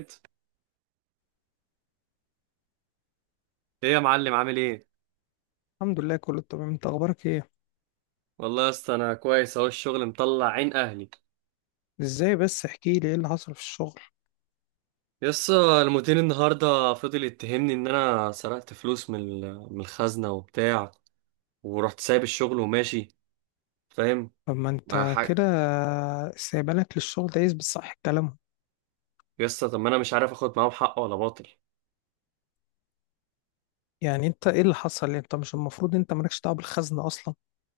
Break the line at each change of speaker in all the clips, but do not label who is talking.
ايه؟ يا معلم عامل ايه؟
الحمد لله، كله تمام. انت اخبارك ايه؟
والله يا اسطى انا كويس اهو، الشغل مطلع عين اهلي.
ازاي؟ بس احكي لي ايه اللي حصل في الشغل.
يا اسطى المدير النهارده فضل يتهمني ان انا سرقت فلوس من الخزنه وبتاع، ورحت سايب الشغل وماشي، فاهم؟
طب ما
مع
انت
حق.
كده استقبالك للشغل ده يثبت صح كلامه.
يا اسطى طب ما انا مش عارف اخد معاهم حق ولا باطل.
يعني انت ايه اللي حصل؟ يعني انت مش المفروض، انت مالكش دعوه بالخزنه اصلا.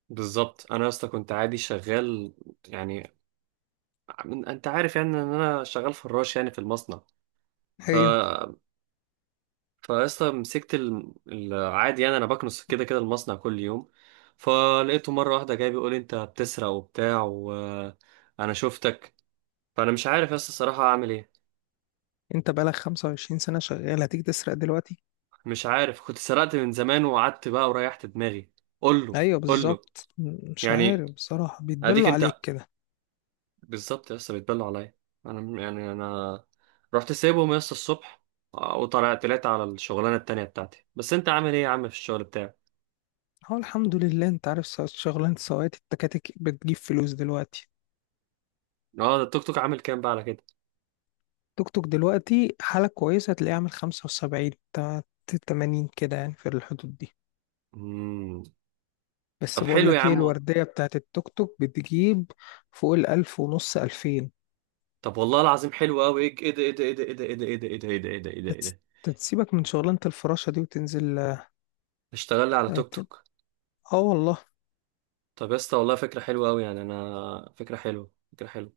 بالظبط انا يا اسطى كنت عادي شغال، يعني انت عارف يعني ان انا شغال فراش يعني في المصنع. ف
ايوه.
فاصلا مسكت العادي، يعني انا بكنس كده كده المصنع كل يوم. فلقيته مره واحده جاي بيقول انت بتسرق وبتاع وانا شفتك. فانا مش عارف يا اسطى الصراحه اعمل ايه.
انت بقالك 25 سنه شغال، هتيجي تسرق دلوقتي؟
مش عارف، كنت سرقت من زمان وقعدت بقى وريحت دماغي. قول له
ايوه،
قول له.
بالظبط. مش
يعني
عارف بصراحه،
اديك
بيتبلوا عليك
انت.
كده.
بالظبط يا اسطى بيتبلوا عليا. انا رحت سايبهم يا اسطى الصبح، وطلعت على الشغلانه التانيه بتاعتي. بس انت عامل ايه يا عم في الشغل بتاعك؟
هو الحمد لله. انت عارف شغلانه سواقة التكاتك بتجيب فلوس دلوقتي.
اه ده التوك توك عامل كام بقى على
توك توك دلوقتي حاله كويسه، هتلاقيه عامل 75 80 كده، يعني في الحدود دي.
كده؟ طب
بس بقول
حلو يا
لك ايه،
عم والله.
الوردية بتاعت التوك توك بتجيب فوق 1500، 2000.
طب والله العظيم حلو قوي. ايه إيه ده ايه ده ايه ده ايه ده ايه ده ايه ده ايه ده ايه ده ايه ده ايه ده ايه
هتس-
ده!
هتسيبك من شغلانة الفراشة دي وتنزل. اه.
اشتغل لي على توك
ت-
توك.
والله،
طب يا اسطى والله فكره حلوه قوي، يعني انا فكره حلوه.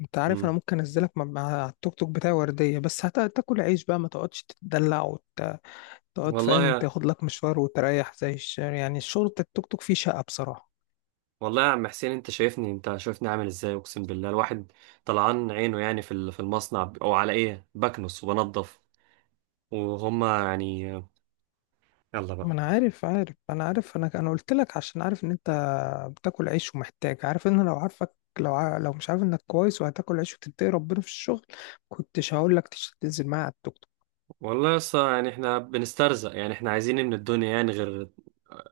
انت عارف انا
امم
ممكن انزلك مع التوك توك بتاعي وردية، بس هتاكل عيش بقى، ما تقعدش تتدلع وتقعد،
والله
فاهم؟
يا،
تاخد لك مشوار وتريح زي يعني الشغل بتاع التوك توك فيه شقة بصراحة.
والله يا عم حسين، انت شايفني، انت شايفني عامل ازاي؟ اقسم بالله الواحد طلعان عينه يعني في المصنع، او على ايه؟ بكنس وبنضف، وهما يعني... يلا بقى.
ما انا عارف، انا قلت لك عشان عارف ان انت بتاكل عيش ومحتاج، عارف ان لو عارفك، لو مش عارف انك كويس وهتاكل عيش وتتقي ربنا في الشغل، كنتش هقول لك تنزل معايا على التوك توك.
والله يا اسطى يعني احنا بنسترزق، يعني احنا عايزين إيه من الدنيا يعني غير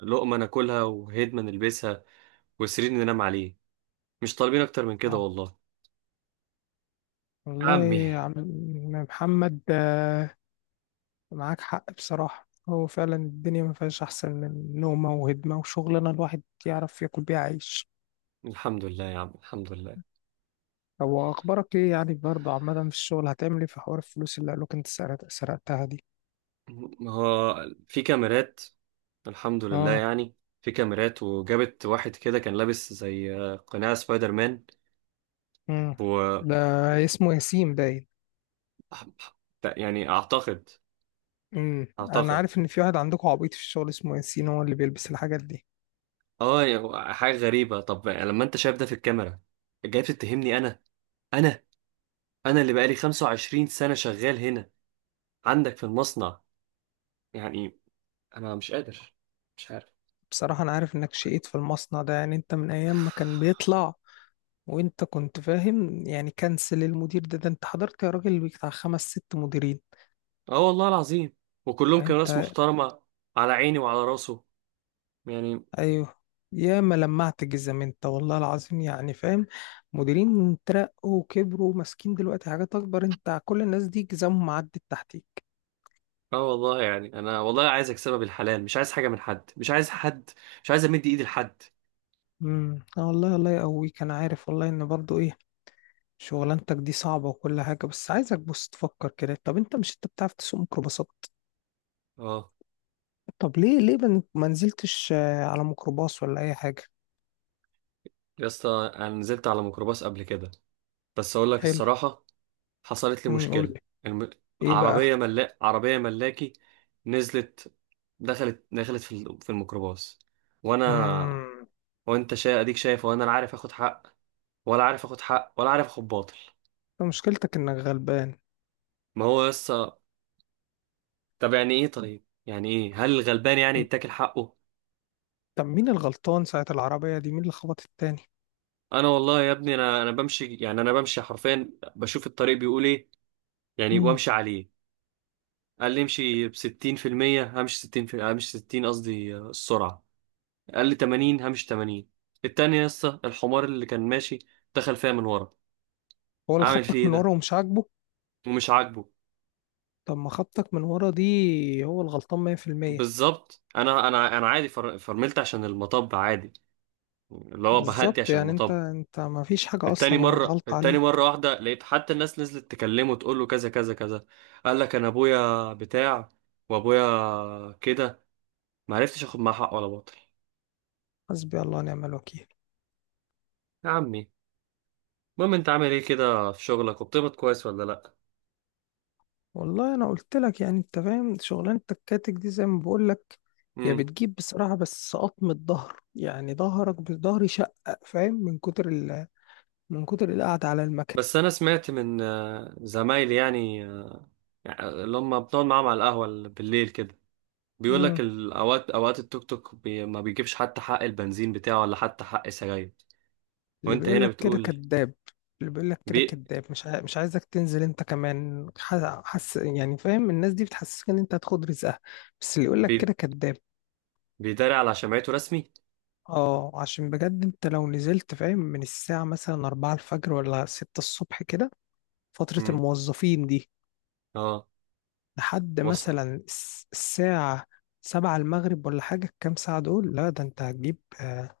لقمه ناكلها، وهدمه نلبسها، وسرير ننام عليه؟ مش طالبين اكتر من كده
اه
والله. يا
والله
عمي.
يا عم محمد. معاك حق بصراحة. هو فعلا الدنيا ما فيهاش احسن من نومة وهدمة وشغلانة الواحد يعرف ياكل بيها عيش.
الحمد لله يا عم، الحمد لله.
هو اخبارك ايه يعني برضه عامة؟ في الشغل هتعمل ايه في حوار الفلوس اللي قالوك انت سرقتها دي؟
ما هو في كاميرات، الحمد لله
اه.
يعني. في كاميرات وجابت واحد كده كان لابس زي قناع سبايدر مان.
امم
و
ده اسمه ياسين باين.
يعني اعتقد
انا
اعتقد
عارف ان في واحد عندكم عبيط في الشغل اسمه ياسين، هو اللي بيلبس الحاجات دي.
اه يعني حاجة غريبة، طب لما انت شايف ده في الكاميرا جاي تتهمني انا؟ انا انا اللي بقالي 25 سنة شغال هنا عندك في المصنع يعني، انا مش قادر. مش
بصراحة انا عارف انك شقيت في المصنع ده، يعني انت من ايام ما كان
عارف.
بيطلع وانت كنت فاهم. يعني كنسل المدير ده انت حضرت يا راجل بتاع خمس ست مديرين.
اه والله العظيم، وكلهم
يعني
كانوا ناس
انت،
محترمة، على عيني وعلى راسه يعني.
ايوه، يا ما لمعت جزم انت والله العظيم، يعني فاهم، مديرين ترقوا وكبروا وماسكين دلوقتي حاجات اكبر، انت كل الناس دي جزمهم عدت تحتيك.
اه والله يعني انا والله عايز اكسبها بالحلال، مش عايز حاجة من حد، مش عايز حد، مش عايز امد ايدي لحد.
والله الله يقويك. انا عارف والله ان برضو ايه، شغلانتك دي صعبة وكل حاجة، بس عايزك بص تفكر كده. طب انت مش انت بتعرف تسوق ميكروباصات؟
اه
طب ليه، ما نزلتش على ميكروباص ولا اي حاجة؟
يا اسطى، انا نزلت على ميكروباص قبل كده، بس اقول لك
حلو.
الصراحة حصلت لي
قول
مشكلة.
لي.
الم...
ايه بقى؟
عربية ملاكي. نزلت، دخلت في الميكروباص وانا...
امم
اديك شايف، وانا لا عارف اخد حق، ولا عارف اخد باطل.
انت مشكلتك انك غلبان.
ما هو يس. طب يعني ايه؟ هل الغلبان يعني
طب،
يتاكل حقه؟
مين الغلطان ساعة العربية دي؟ مين اللي خبط التاني؟
انا والله يا ابني، انا بمشي يعني، انا بمشي حرفيا، بشوف الطريق بيقول ايه يعني
امم
وامشي عليه. قال لي امشي ب 60%، همشي 60 في همشي 60 قصدي السرعه. قال لي 80، همشي 80. التاني يا اسطى الحمار اللي كان ماشي دخل فيا من ورا،
هو اللي
اعمل فيه
خبطك
ايه
من
ده؟
ورا ومش عاجبه؟
ومش عاجبه.
طب ما خبطك من ورا دي، هو الغلطان 100%.
بالظبط، انا عادي، فرملت عشان المطب عادي، اللي هو بهدي
بالظبط،
عشان
يعني انت
المطب.
ما فيش حاجة
التاني
اصلا.
مرة،
غلط عليك.
واحدة لقيت حتى الناس نزلت تكلمه تقول له كذا كذا كذا. قال لك انا ابويا بتاع، وابويا كده، ما عرفتش اخد معاه حق ولا باطل.
حسبي الله ونعم الوكيل.
يا عمي. المهم انت عامل ايه كده في شغلك؟ وبتقبض كويس ولا لا؟
والله انا قلت لك، يعني انت فاهم شغلانه الكاتك دي زي ما بقول لك، هي
امم
بتجيب بصراحه، بس قطم الظهر، يعني ظهرك بظهري شقق، فاهم، من كتر القعده على المكنه.
بس انا سمعت من زمايلي يعني، اللي هم بنقعد معاهم على القهوة بالليل كده، بيقول لك
امم
الاوقات، التوك توك ما بيجيبش حتى حق البنزين بتاعه ولا حتى حق سجاير.
اللي
وانت
بيقول
هنا
لك كده
بتقول.
كذاب، اللي بيقول لك
بي
كده كذاب. مش عايزك تنزل انت كمان. حس يعني، فاهم، الناس دي بتحسسك ان انت هتاخد رزقها، بس اللي يقول لك
بي
كده كذاب.
بيداري على شمعته رسمي.
اه، عشان بجد انت لو نزلت، فاهم، من الساعه مثلا 4 الفجر ولا 6 الصبح كده، فتره
مم.
الموظفين دي،
اه،
لحد
وثقة.
مثلا الساعة 7 المغرب ولا حاجة، الكام ساعة دول، لا ده انت هتجيب،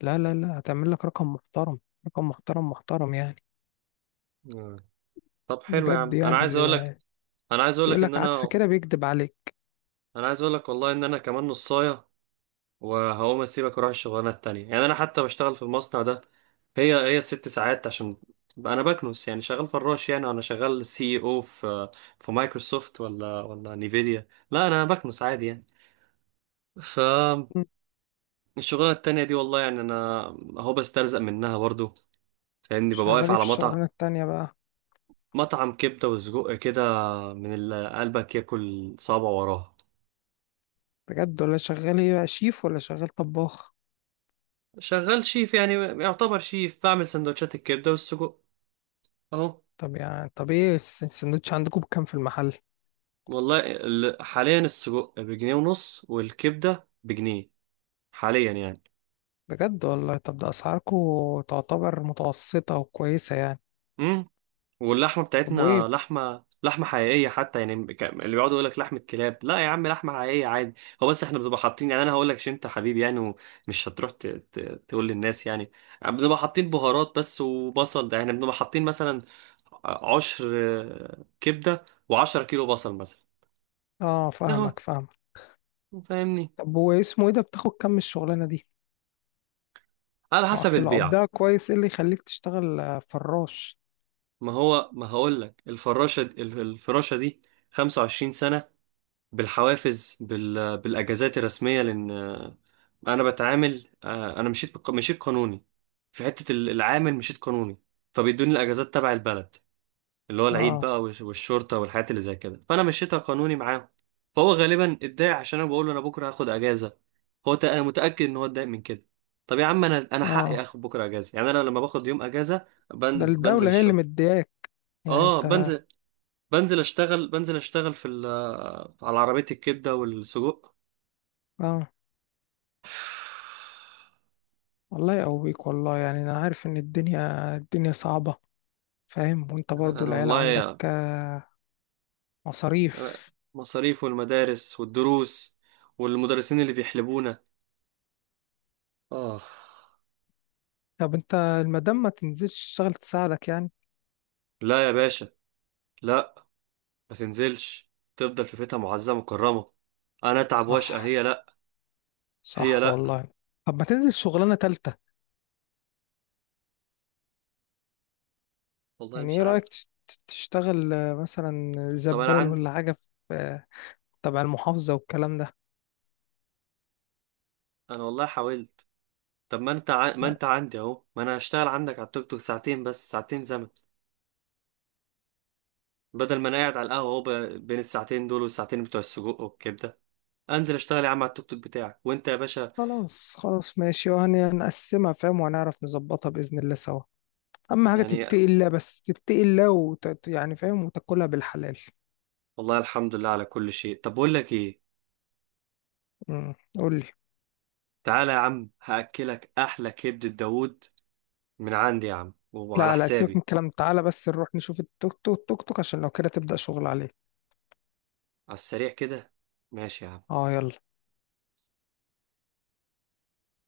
لا لا لا، هتعمل لك رقم محترم، رقم محترم، محترم يعني،
آه. طب حلو يا
بجد،
عم، انا
يعني
عايز اقول لك،
اللي
انا عايز اقول لك
يقول
ان
لك عكس
انا
كده بيكذب عليك.
انا عايز اقول لك والله ان انا كمان نصايه، وهقوم اسيبك واروح الشغلانه التانية يعني. انا حتى بشتغل في المصنع ده هي 6 ساعات عشان بقى انا بكنس، يعني شغال فراش، يعني انا شغال سي او في في مايكروسوفت ولا نيفيديا؟ لا، انا بكنس عادي يعني. ف
مم.
الشغلانه التانية دي والله يعني انا اهو بسترزق منها برضو، فاهمني؟ ببقى
شغال
واقف
ايه في
على مطعم،
الشغلانة التانية بقى؟
مطعم كبدة وسجق كده، من اللي قلبك ياكل صابع وراها.
بجد؟ ولا شغال ايه بقى، شيف ولا شغال طباخ؟
شغال شيف يعني، يعتبر شيف، بعمل سندوتشات الكبدة والسجق اهو.
طب يعني، طب ايه السندوتش عندكم بكام في المحل؟
والله حاليا السجق بجنيه ونص والكبدة بجنيه، حاليا يعني.
بجد والله؟ طب ده اسعاركم تعتبر متوسطة وكويسة يعني.
واللحمه
طب وايه؟
بتاعتنا لحمه، حقيقيه حتى يعني، اللي بيقعدوا يقول لك لحمه كلاب، لا يا عم، لحمه حقيقيه عادي. هو بس احنا بنبقى حاطين، يعني انا هقول لك عشان انت حبيبي يعني، ومش هتروح تقول للناس يعني، بنبقى حاطين بهارات بس وبصل. ده يعني بنبقى حاطين مثلا 10 كبده و10 كيلو بصل مثلا.
اه،
اهو
فاهمك، فاهمك.
فاهمني؟
طب هو اسمه ايه ده؟ بتاخد كام من الشغلانه دي؟
على
ما
حسب
اصل لو
البيعه.
قبضها كويس، ايه اللي يخليك تشتغل فراش؟
ما هو ما هقول لك، الفراشه الفراشه دي 25 سنه، بالحوافز، بالاجازات الرسميه، لان انا بتعامل، انا مشيت مشيت قانوني في حته العامل، مشيت قانوني، فبيدوني الاجازات تبع البلد، اللي هو العيد
اه.
بقى والشرطه والحاجات اللي زي كده، فانا مشيتها قانوني معاهم. فهو غالبا اتضايق عشان انا بقول له انا بكره هاخد اجازه، هو انا متاكد ان هو اتضايق من كده. طب يا عم انا حقي
اه،
اخد بكره اجازه يعني، انا لما باخد يوم اجازه
ده
بنزل
الدوله هي اللي
الشغل.
مدياك، يعني
اه،
انت.
بنزل اشتغل، على عربيه الكبده والسجق.
اه، الله يقويك بيك والله، يعني انا عارف ان الدنيا، الدنيا صعبة، فاهم، وانت
انا
برضو
أنا
العيال عندك
والله
مصاريف.
مصاريف، والمدارس والدروس، والمدرسين اللي بيحلبونا. آه.
طب انت المدام ما تنزلش تشتغل تساعدك يعني؟
لا يا باشا، لا، ما تنزلش، تفضل في بيتها معزة مكرمة. أنا أتعب واشقى،
صح.
هي لا، هي
صح
لا.
والله. طب ما تنزل شغلانة تالتة،
والله
يعني
مش
ايه
عارف.
رأيك؟ تشتغل مثلا
طب أنا
زبال
عندي.
ولا حاجة في تبع المحافظة والكلام ده.
أنا والله حاولت. طب ما أنت ما
ما-
أنت عندي أهو، ما أنا هشتغل عندك على التوك توك ساعتين، بس ساعتين زمن، بدل ما أنا قاعد على القهوة أهو. بين الساعتين دول والساعتين بتوع السجق والكبدة، أنزل أشتغل يا عم على التوك توك بتاعك وأنت يا باشا
خلاص، خلاص ماشي، وهنقسمها فاهم، وهنعرف نظبطها بإذن الله سوا. أهم حاجة
يعني.
تتقي الله، بس تتقي الله يعني فاهم، وتاكلها بالحلال.
والله الحمد لله على كل شيء. طب بقول لك إيه،
قول لي.
تعالى يا عم هأكلك أحلى كبدة داوود من عندي يا عم وعلى
لا، لا سيبك من
حسابي.
الكلام، تعالى بس نروح نشوف التوك توك، عشان لو كده تبدأ شغل عليه.
على السريع كده. ماشي يا عم.
اه يلا.